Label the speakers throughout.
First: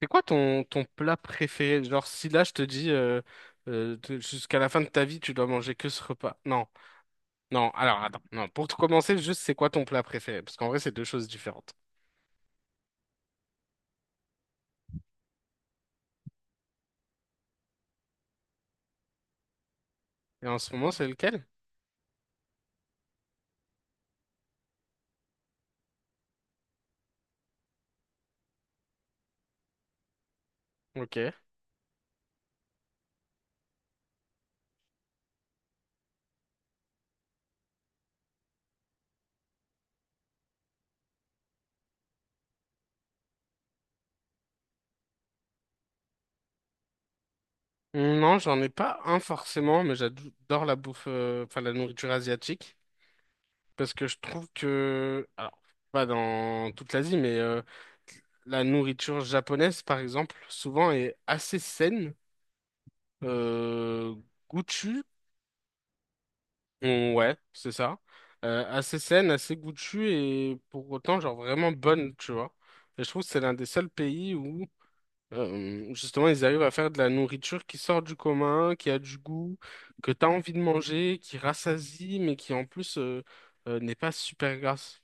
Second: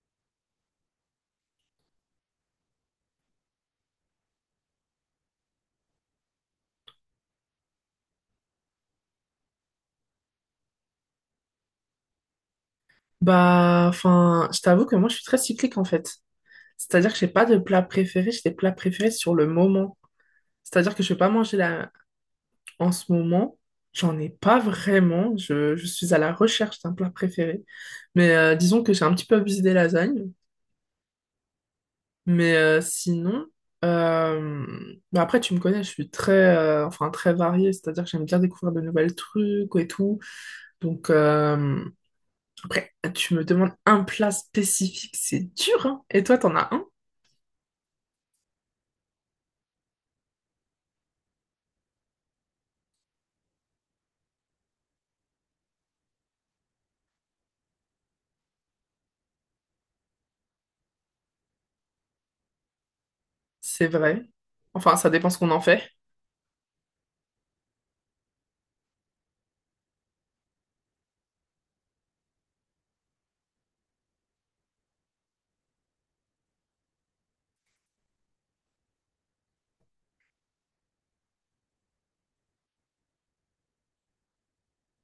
Speaker 1: C'est quoi ton plat préféré? Genre, si là je te dis jusqu'à la fin de ta vie, tu dois manger que ce repas. Non, non, alors attends, non. Pour tout commencer, juste c'est quoi ton plat préféré? Parce qu'en vrai, c'est deux choses différentes.
Speaker 2: Bah, enfin, je t'avoue que moi, je suis très cyclique en fait. C'est-à-dire que j'ai pas de plat préféré, j'ai des plats préférés sur le moment.
Speaker 1: Et en ce moment,
Speaker 2: C'est-à-dire que
Speaker 1: c'est
Speaker 2: je vais pas
Speaker 1: lequel?
Speaker 2: manger là en ce moment. J'en ai pas vraiment. Je suis à la recherche d'un plat préféré. Mais disons que j'ai un petit peu abusé des lasagnes.
Speaker 1: Ok.
Speaker 2: Mais sinon, euh, bah après, tu me connais, je suis très, enfin, très variée. C'est-à-dire que j'aime bien découvrir de nouvelles trucs et tout. Donc, après, tu me demandes un plat spécifique, c'est dur, hein. Et toi, t'en as un?
Speaker 1: Non, j'en ai pas un forcément, mais j'adore la bouffe, enfin la nourriture asiatique. Parce que je trouve que, alors, pas dans toute l'Asie, mais la nourriture japonaise, par exemple, souvent est assez saine.
Speaker 2: C'est
Speaker 1: euh,
Speaker 2: vrai. Enfin, ça dépend ce qu'on en fait.
Speaker 1: Ouais, c'est ça. Assez saine, assez goûtue et pour autant, genre vraiment bonne, tu vois. Et je trouve que c'est l'un des seuls pays où, justement, ils arrivent à faire de la nourriture qui sort du commun, qui a du goût, que t'as envie de manger, qui rassasie, mais qui en plus n'est pas super grasse.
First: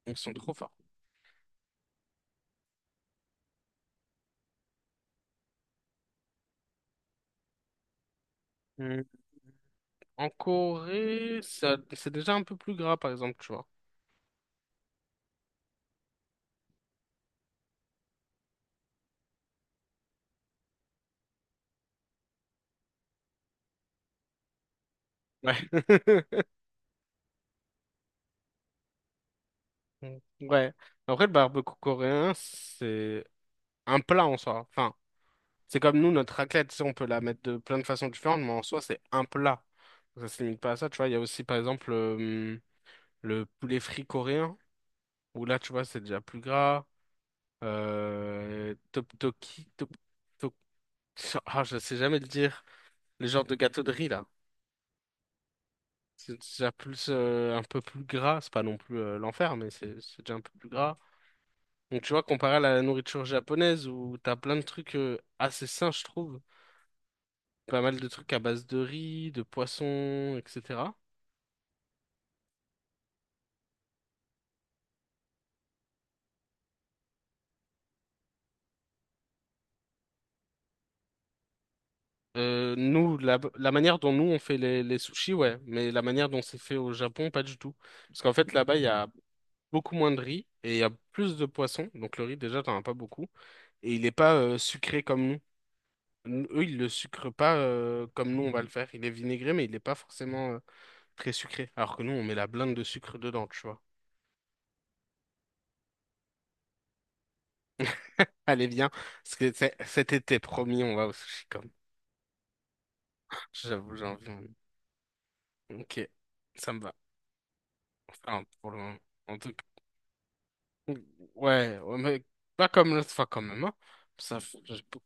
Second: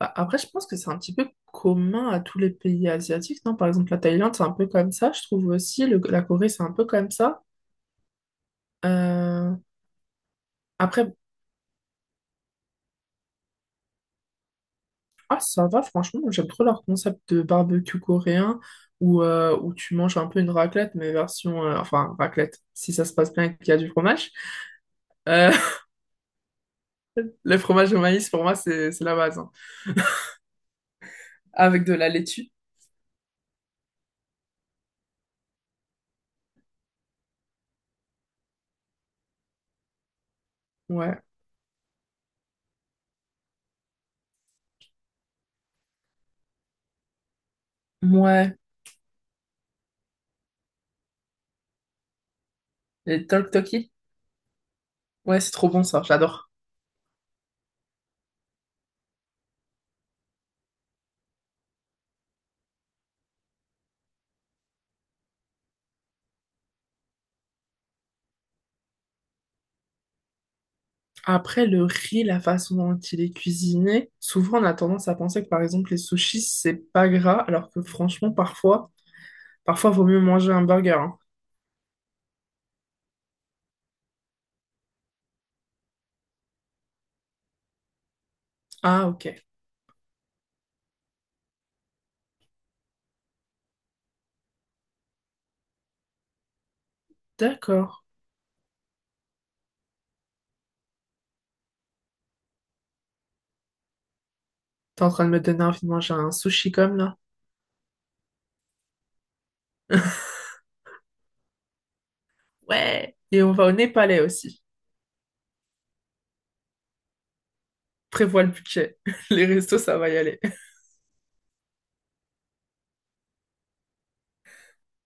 Speaker 2: Bah,
Speaker 1: Ils sont
Speaker 2: après, je
Speaker 1: trop
Speaker 2: pense
Speaker 1: forts.
Speaker 2: que c'est un petit peu commun à tous les pays asiatiques, non? Par exemple, la Thaïlande, c'est un peu comme ça, je trouve aussi. La Corée, c'est un peu comme ça.
Speaker 1: Mm.
Speaker 2: Euh,
Speaker 1: En
Speaker 2: Après,
Speaker 1: Corée, ça, c'est déjà un peu plus gras, par exemple, tu vois.
Speaker 2: ah, ça va, franchement, j'aime trop leur concept de barbecue coréen où, où tu manges un peu une raclette, mais version enfin, raclette, si ça se passe bien et qu'il y a du fromage. Euh,
Speaker 1: Ouais.
Speaker 2: le fromage au maïs, pour moi, c'est la base, hein.
Speaker 1: Ouais. Après, le barbecue
Speaker 2: Avec de la
Speaker 1: coréen,
Speaker 2: laitue.
Speaker 1: c'est un plat en soi. Enfin, c'est comme nous, notre raclette, tu sais, on peut la mettre de plein de façons différentes, mais en soi, c'est un plat. Ça se limite pas à ça, tu vois. Il y a
Speaker 2: Ouais.
Speaker 1: aussi, par exemple, le poulet frit coréen, où là, tu vois, c'est déjà plus gras.
Speaker 2: Ouais.
Speaker 1: Tteokbokki, top, ah, je sais jamais le dire.
Speaker 2: Les
Speaker 1: Le genre de gâteau
Speaker 2: tteokbokki.
Speaker 1: de riz, là.
Speaker 2: Ouais, c'est trop bon, ça.
Speaker 1: C'est
Speaker 2: J'adore.
Speaker 1: déjà plus, un peu plus gras. C'est pas non plus l'enfer, mais c'est déjà un peu plus gras. Donc, tu vois, comparé à la nourriture japonaise, où t'as plein de trucs assez sains, je trouve. Pas mal de trucs à base de riz, de poisson, etc.
Speaker 2: Après, le riz, la façon dont il est cuisiné, souvent on a tendance à penser que par exemple les sushis, c'est pas gras, alors que franchement, parfois, vaut mieux manger un burger, hein.
Speaker 1: Nous, la manière dont nous on fait les sushis, ouais, mais la manière dont c'est fait au Japon, pas du tout. Parce qu'en fait, là-bas, il y a
Speaker 2: Ah, ok,
Speaker 1: beaucoup moins de riz et il y a plus de poissons. Donc le riz, déjà, t'en as pas beaucoup. Et il est pas sucré comme nous. Eux, ils le sucrent pas
Speaker 2: d'accord.
Speaker 1: comme nous, on va le faire. Il est vinaigré, mais il n'est pas forcément très sucré. Alors que nous, on met la blinde de sucre dedans, tu vois.
Speaker 2: T'es en train de me donner envie de manger un sushi comme là.
Speaker 1: Allez, viens. Cet été, promis, on va au sushi comme.
Speaker 2: Ouais. Et on va au
Speaker 1: J'avoue, j'ai
Speaker 2: Népalais
Speaker 1: envie.
Speaker 2: aussi.
Speaker 1: Ok, ça me va.
Speaker 2: Prévois
Speaker 1: Enfin,
Speaker 2: le
Speaker 1: pour le moment.
Speaker 2: budget.
Speaker 1: En
Speaker 2: Les
Speaker 1: tout cas,
Speaker 2: restos, ça va y aller.
Speaker 1: ouais, mais pas comme l'autre fois quand même, hein. Ça, f- j'ai beau-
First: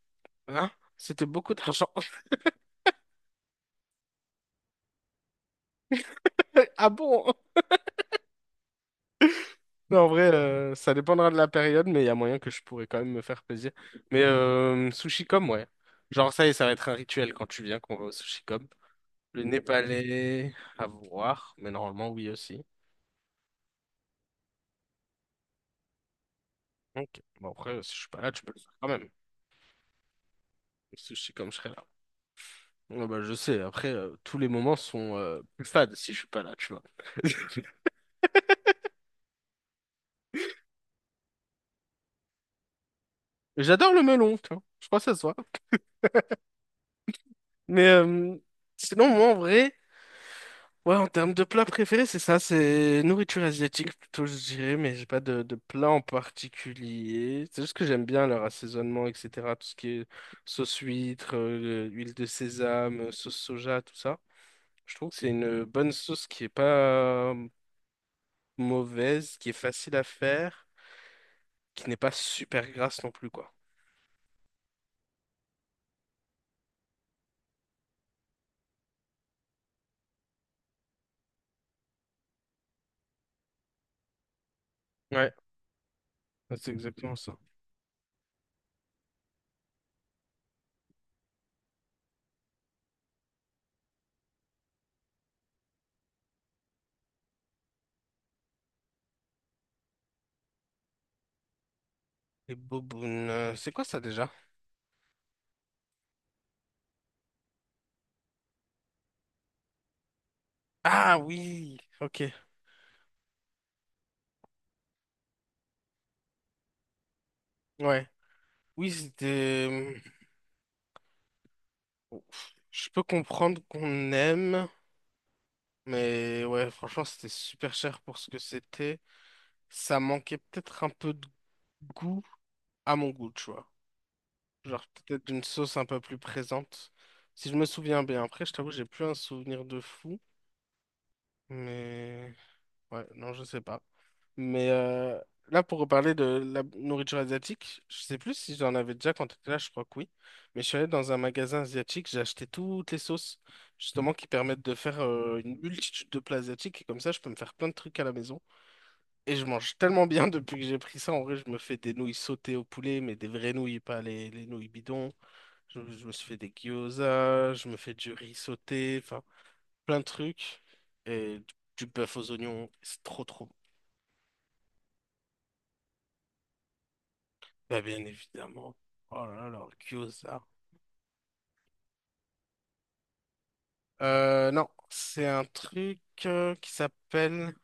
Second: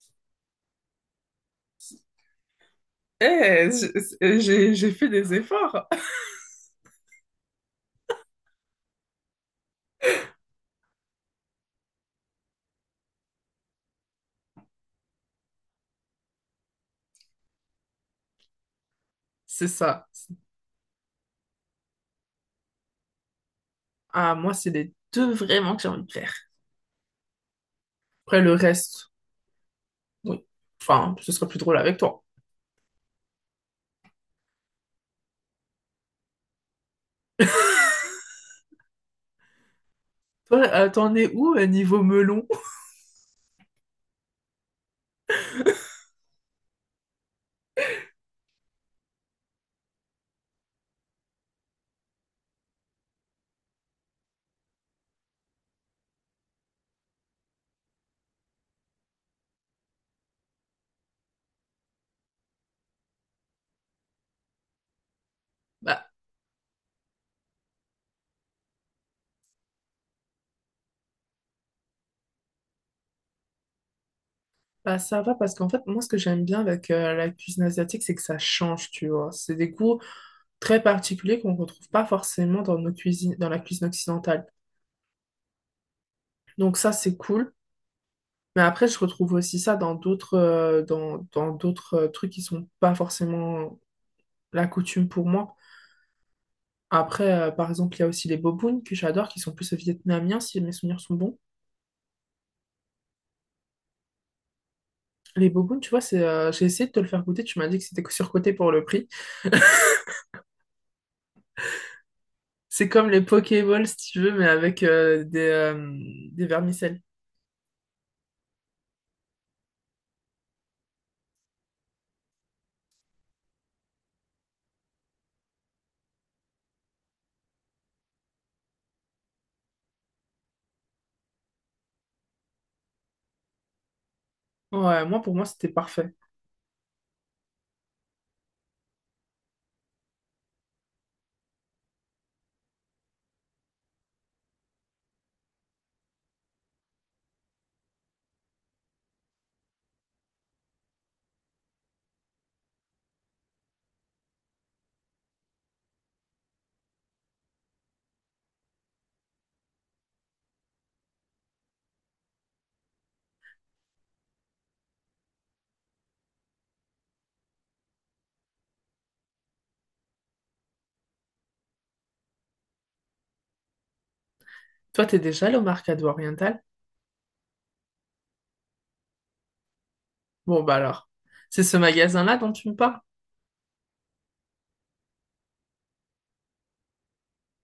Speaker 1: hein C'était beaucoup d'argent.
Speaker 2: Eh, j'ai fait des efforts.
Speaker 1: Ah bon? Non, en vrai, ça dépendra de la période, mais il y a moyen que je pourrais quand même me faire plaisir. Mais sushi comme, ouais. Genre, ça y est, ça va être un rituel quand tu viens qu'on va au sushi comme. Le
Speaker 2: C'est ça.
Speaker 1: népalais, à voir, mais normalement, oui aussi.
Speaker 2: Ah, moi, c'est les deux vraiment que j'ai envie de faire.
Speaker 1: Ok. Bon, après, si je suis pas là, tu
Speaker 2: Après,
Speaker 1: peux
Speaker 2: le
Speaker 1: le faire quand même.
Speaker 2: reste, oui.
Speaker 1: Le
Speaker 2: Enfin,
Speaker 1: sushi
Speaker 2: ce sera
Speaker 1: comme je
Speaker 2: plus
Speaker 1: serai
Speaker 2: drôle
Speaker 1: là.
Speaker 2: avec toi.
Speaker 1: Ouais, bah, je sais, après, tous les moments sont plus fades si je suis pas là, tu vois.
Speaker 2: Toi, t'en es où niveau melon?
Speaker 1: J'adore le melon, tu vois. Je crois que ça se voit. Mais euh, Sinon, moi, en vrai, ouais, en termes de plat préféré, c'est ça, c'est nourriture asiatique plutôt, je dirais, mais j'ai pas de plat en particulier. C'est juste que j'aime bien leur assaisonnement, etc. Tout ce qui est sauce huître, huile de sésame, sauce soja, tout ça. Je trouve que c'est une bonne
Speaker 2: Bah,
Speaker 1: sauce qui est pas mauvaise, qui est facile à faire, qui n'est pas super grasse non plus, quoi.
Speaker 2: bah, ça va parce qu'en fait, moi, ce que j'aime bien avec la cuisine asiatique, c'est que ça change, tu vois. C'est des goûts très particuliers qu'on ne retrouve pas forcément dans nos cuisines, dans la cuisine occidentale.
Speaker 1: Ouais, c'est
Speaker 2: Donc ça,
Speaker 1: exactement
Speaker 2: c'est
Speaker 1: ça.
Speaker 2: cool. Mais après, je retrouve aussi ça dans d'autres dans, dans d'autres trucs qui sont pas forcément la coutume pour moi. Après, par exemple, il y a aussi les bobounes que j'adore, qui sont plus vietnamiens, si mes souvenirs sont bons.
Speaker 1: Les bobounes, c'est quoi ça déjà?
Speaker 2: Les bobounes, tu vois, c'est, j'ai essayé de te le faire goûter, tu m'as dit que c'était surcoté pour le prix.
Speaker 1: Ah oui, ok,
Speaker 2: C'est comme les Pokéballs, si tu veux, mais avec des vermicelles.
Speaker 1: ouais. Oui, c'était... Je peux comprendre qu'on aime, mais ouais, franchement, c'était super cher pour ce que c'était. Ça manquait peut-être un peu de goût à mon goût, tu vois. Genre
Speaker 2: Ouais, moi,
Speaker 1: peut-être
Speaker 2: pour
Speaker 1: d'une
Speaker 2: moi, c'était
Speaker 1: sauce un peu
Speaker 2: parfait.
Speaker 1: plus présente, si je me souviens bien. Après, je t'avoue, j'ai plus un souvenir de fou, mais ouais, non, je sais pas. Mais euh, Là, pour reparler de la nourriture asiatique, je sais plus si j'en avais déjà quand tu étais là, je crois que oui. Mais je suis allé dans un magasin asiatique, j'ai acheté toutes les sauces, justement, qui permettent de faire une multitude de plats asiatiques. Et comme ça, je peux me faire plein de trucs à la maison. Et je mange tellement bien depuis que j'ai pris ça. En vrai, je me fais des nouilles sautées au poulet, mais des vraies nouilles, pas les nouilles bidons. Je me suis fait des gyoza, je me fais du riz sauté, enfin, plein de trucs. Et du bœuf aux oignons, c'est trop bon.
Speaker 2: Toi, t'es déjà allé au Mercado Oriental?
Speaker 1: Bah, bien évidemment. Oh là là, leur gyoza.
Speaker 2: Bon, bah alors. C'est ce magasin-là dont tu me parles?
Speaker 1: Non, c'est un truc qui s'appelle,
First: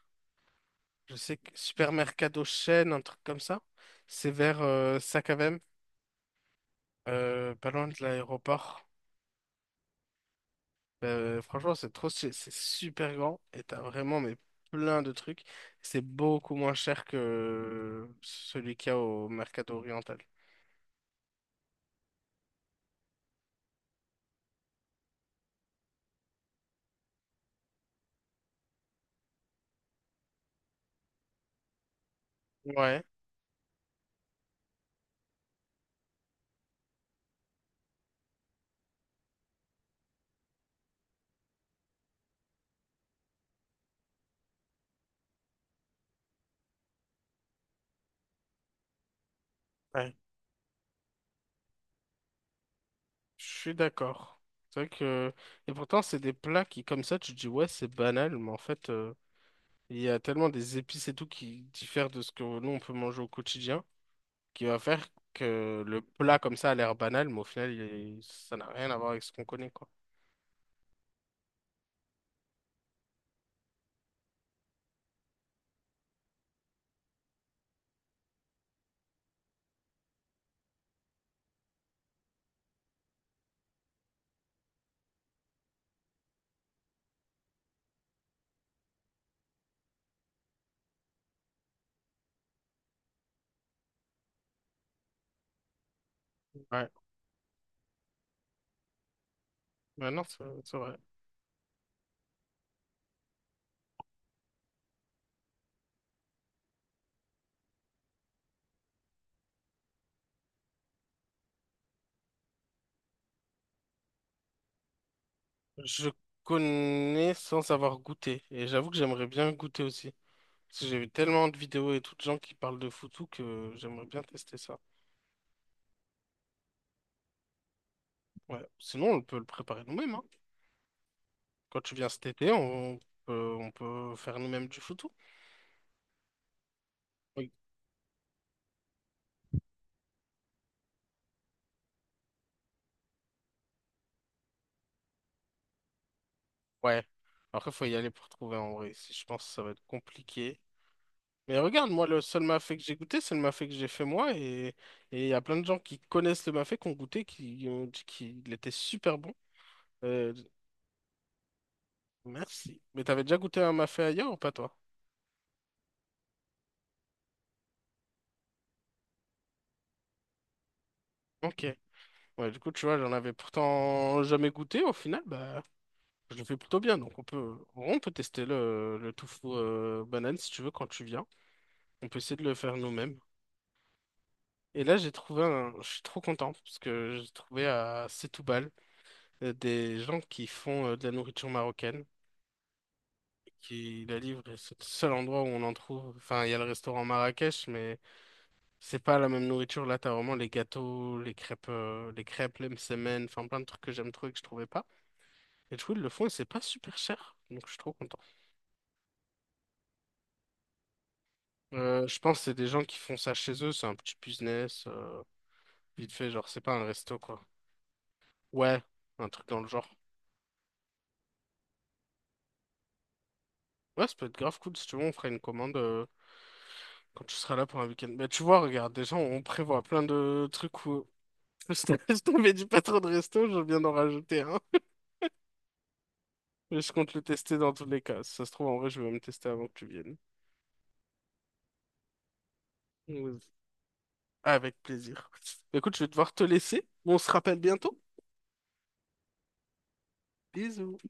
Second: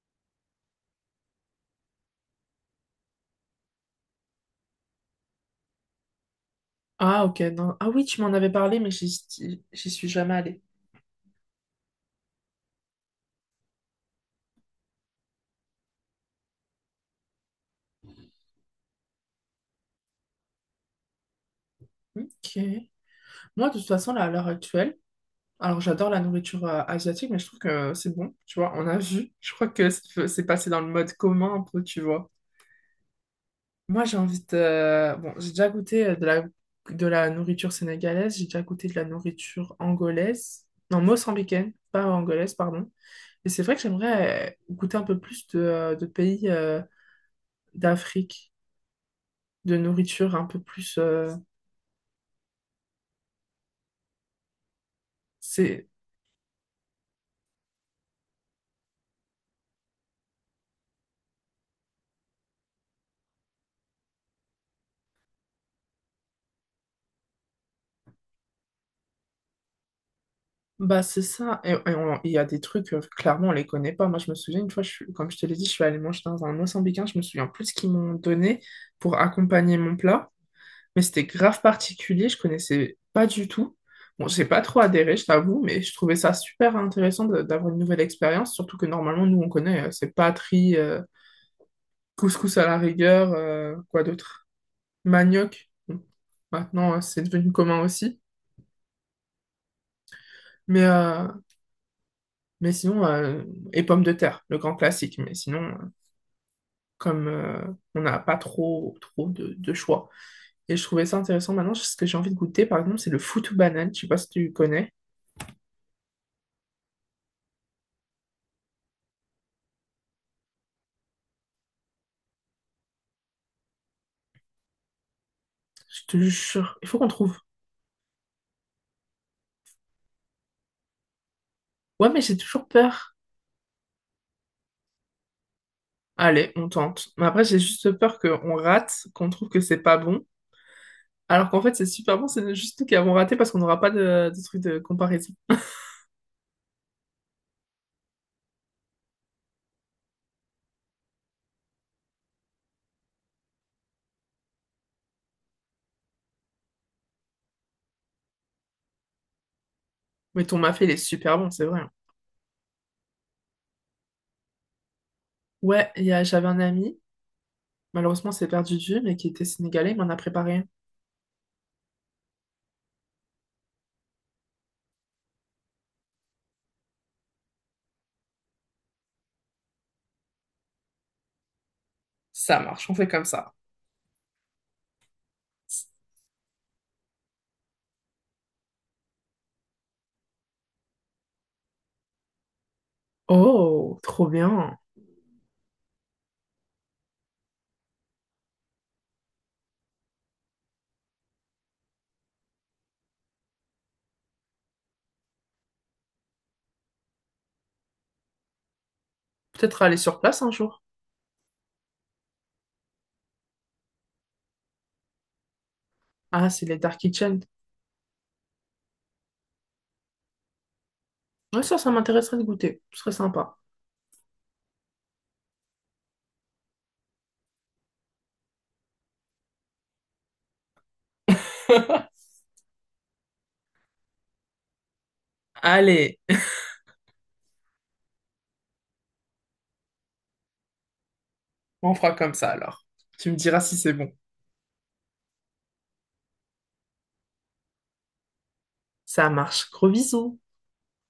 Speaker 1: Supermercado Chaîne, un truc comme ça. C'est vers Sacavem,
Speaker 2: Ah, ok,
Speaker 1: pas
Speaker 2: non.
Speaker 1: loin
Speaker 2: Ah
Speaker 1: de
Speaker 2: oui, tu m'en avais parlé,
Speaker 1: l'aéroport.
Speaker 2: mais j'y suis jamais allée.
Speaker 1: Franchement, c'est trop, c'est super grand et t'as vraiment mais, plein de trucs. C'est beaucoup moins cher que celui qu'il y a au Mercado Oriental.
Speaker 2: Ok. Moi, de toute façon, là, à l'heure actuelle, alors j'adore la nourriture asiatique, mais je trouve que c'est bon. Tu vois, on a vu. Je crois que c'est passé dans le mode commun un peu, tu vois.
Speaker 1: Ouais.
Speaker 2: Moi, j'ai envie de bon, j'ai déjà goûté de la de la nourriture sénégalaise, j'ai déjà goûté de la nourriture angolaise, non, mozambicaine, pas angolaise, pardon. Et c'est vrai que j'aimerais goûter un peu plus de pays d'Afrique, de
Speaker 1: Ouais.
Speaker 2: nourriture un peu plus
Speaker 1: Je suis d'accord. C'est vrai que... Et
Speaker 2: c'est
Speaker 1: pourtant, c'est des plats qui, comme ça, tu te dis, ouais, c'est banal, mais en fait, il y a tellement des épices et tout qui diffèrent de ce que nous, on peut manger au quotidien, qui va faire que le plat, comme ça, a l'air banal, mais au final, ça n'a rien à voir avec ce qu'on connaît, quoi.
Speaker 2: bah, c'est ça. Et il y a des trucs, clairement, on les connaît pas. Moi, je me souviens, une fois, comme je te l'ai dit, je suis allée manger dans un mozambicain, je me souviens plus ce qu'ils m'ont donné pour accompagner mon plat, mais c'était grave particulier, je connaissais pas du tout. Bon, j'ai pas trop adhéré, je t'avoue, mais je trouvais ça super intéressant d'avoir une nouvelle expérience, surtout que normalement, nous, on connaît, c'est patrie, couscous à la rigueur, quoi d'autre? Manioc. Bon,
Speaker 1: Ouais,
Speaker 2: maintenant, c'est devenu commun aussi.
Speaker 1: ouais, non, c'est
Speaker 2: Mais,
Speaker 1: vrai.
Speaker 2: euh, mais sinon, et pommes de terre, le grand classique. Mais sinon, comme on n'a pas trop de choix. Et je trouvais ça intéressant. Maintenant, ce que j'ai envie de goûter, par exemple, c'est le foutou banane. Je sais pas si tu connais.
Speaker 1: Je connais sans avoir goûté, et j'avoue que j'aimerais bien goûter aussi. Parce que j'ai vu tellement de vidéos et tout de gens qui parlent de foutu que j'aimerais bien tester ça.
Speaker 2: Je te jure, il faut qu'on trouve.
Speaker 1: Ouais. Sinon, on peut le préparer nous-mêmes, hein. Quand tu viens
Speaker 2: Ouais, mais
Speaker 1: cet
Speaker 2: j'ai
Speaker 1: été,
Speaker 2: toujours
Speaker 1: on
Speaker 2: peur.
Speaker 1: peut, on peut faire nous-mêmes du photo.
Speaker 2: Allez, on tente. Mais après,
Speaker 1: Oui.
Speaker 2: j'ai juste peur qu'on rate, qu'on trouve que c'est pas bon. Alors qu'en fait, c'est super bon, c'est juste nous qui avons raté parce qu'on n'aura pas de, de truc de comparaison.
Speaker 1: Ouais. Après, faut y aller pour trouver en vrai. Si je pense que ça va être compliqué. Mais regarde, moi, le seul mafé que j'ai goûté, c'est le mafé que j'ai fait moi. Et il y a plein de gens qui connaissent le mafé, qui ont goûté, qui ont dit qu'il était super bon. Euh,
Speaker 2: Mais ton mafé, il est super bon, c'est vrai, hein.
Speaker 1: Merci. Mais t'avais déjà goûté un mafé ailleurs ou pas, toi?
Speaker 2: Ouais, j'avais un ami, malheureusement, c'est perdu de vue, mais qui était sénégalais, il m'en a préparé un.
Speaker 1: Ok. Ouais, du coup, tu vois, j'en avais pourtant jamais goûté. Au final, bah, je le fais plutôt bien. Donc, on peut tester le tofu banane si tu veux quand tu viens. On peut essayer de le
Speaker 2: Ça
Speaker 1: faire
Speaker 2: marche, on fait
Speaker 1: nous-mêmes.
Speaker 2: comme ça.
Speaker 1: Et là, j'ai trouvé un... Je suis trop content parce que j'ai trouvé à Setoubal des gens qui font de la nourriture marocaine,
Speaker 2: Oh,
Speaker 1: qui la
Speaker 2: trop
Speaker 1: livrent, et c'est
Speaker 2: bien.
Speaker 1: le seul endroit où on en trouve. Enfin, il y a le restaurant Marrakech, mais c'est pas la même nourriture. Là, t'as vraiment les gâteaux, les crêpes, les msemen, enfin plein de trucs que j'aime trop et que je trouvais pas. Et du coup, ils le font et c'est pas super cher. Donc, je suis trop content.
Speaker 2: Peut-être aller sur place un jour.
Speaker 1: Je pense que c'est des gens qui font ça chez eux. C'est un petit business, vite fait, genre,
Speaker 2: Ah,
Speaker 1: c'est
Speaker 2: c'est
Speaker 1: pas
Speaker 2: les
Speaker 1: un
Speaker 2: Dark
Speaker 1: resto,
Speaker 2: Kitchen.
Speaker 1: quoi. Ouais, un truc dans le genre.
Speaker 2: Ouais, ça m'intéresserait de goûter. Ce serait sympa.
Speaker 1: Ouais, ça peut être grave cool si tu veux, on fera une commande quand tu seras là pour un week-end. Mais tu vois, regarde, déjà, on prévoit plein de trucs où... Je t'avais dit pas trop de resto, je viens d'en rajouter un.
Speaker 2: Allez,
Speaker 1: Mais je compte le tester dans tous les cas. Si ça se trouve, en vrai, je vais me tester avant que tu viennes.
Speaker 2: on fera comme ça alors. Tu me diras
Speaker 1: Vas-y.
Speaker 2: si c'est bon.
Speaker 1: Avec plaisir. Écoute, je vais devoir te laisser. On se rappelle bientôt.
Speaker 2: Ça marche. Gros bisous.
Speaker 1: Bisous.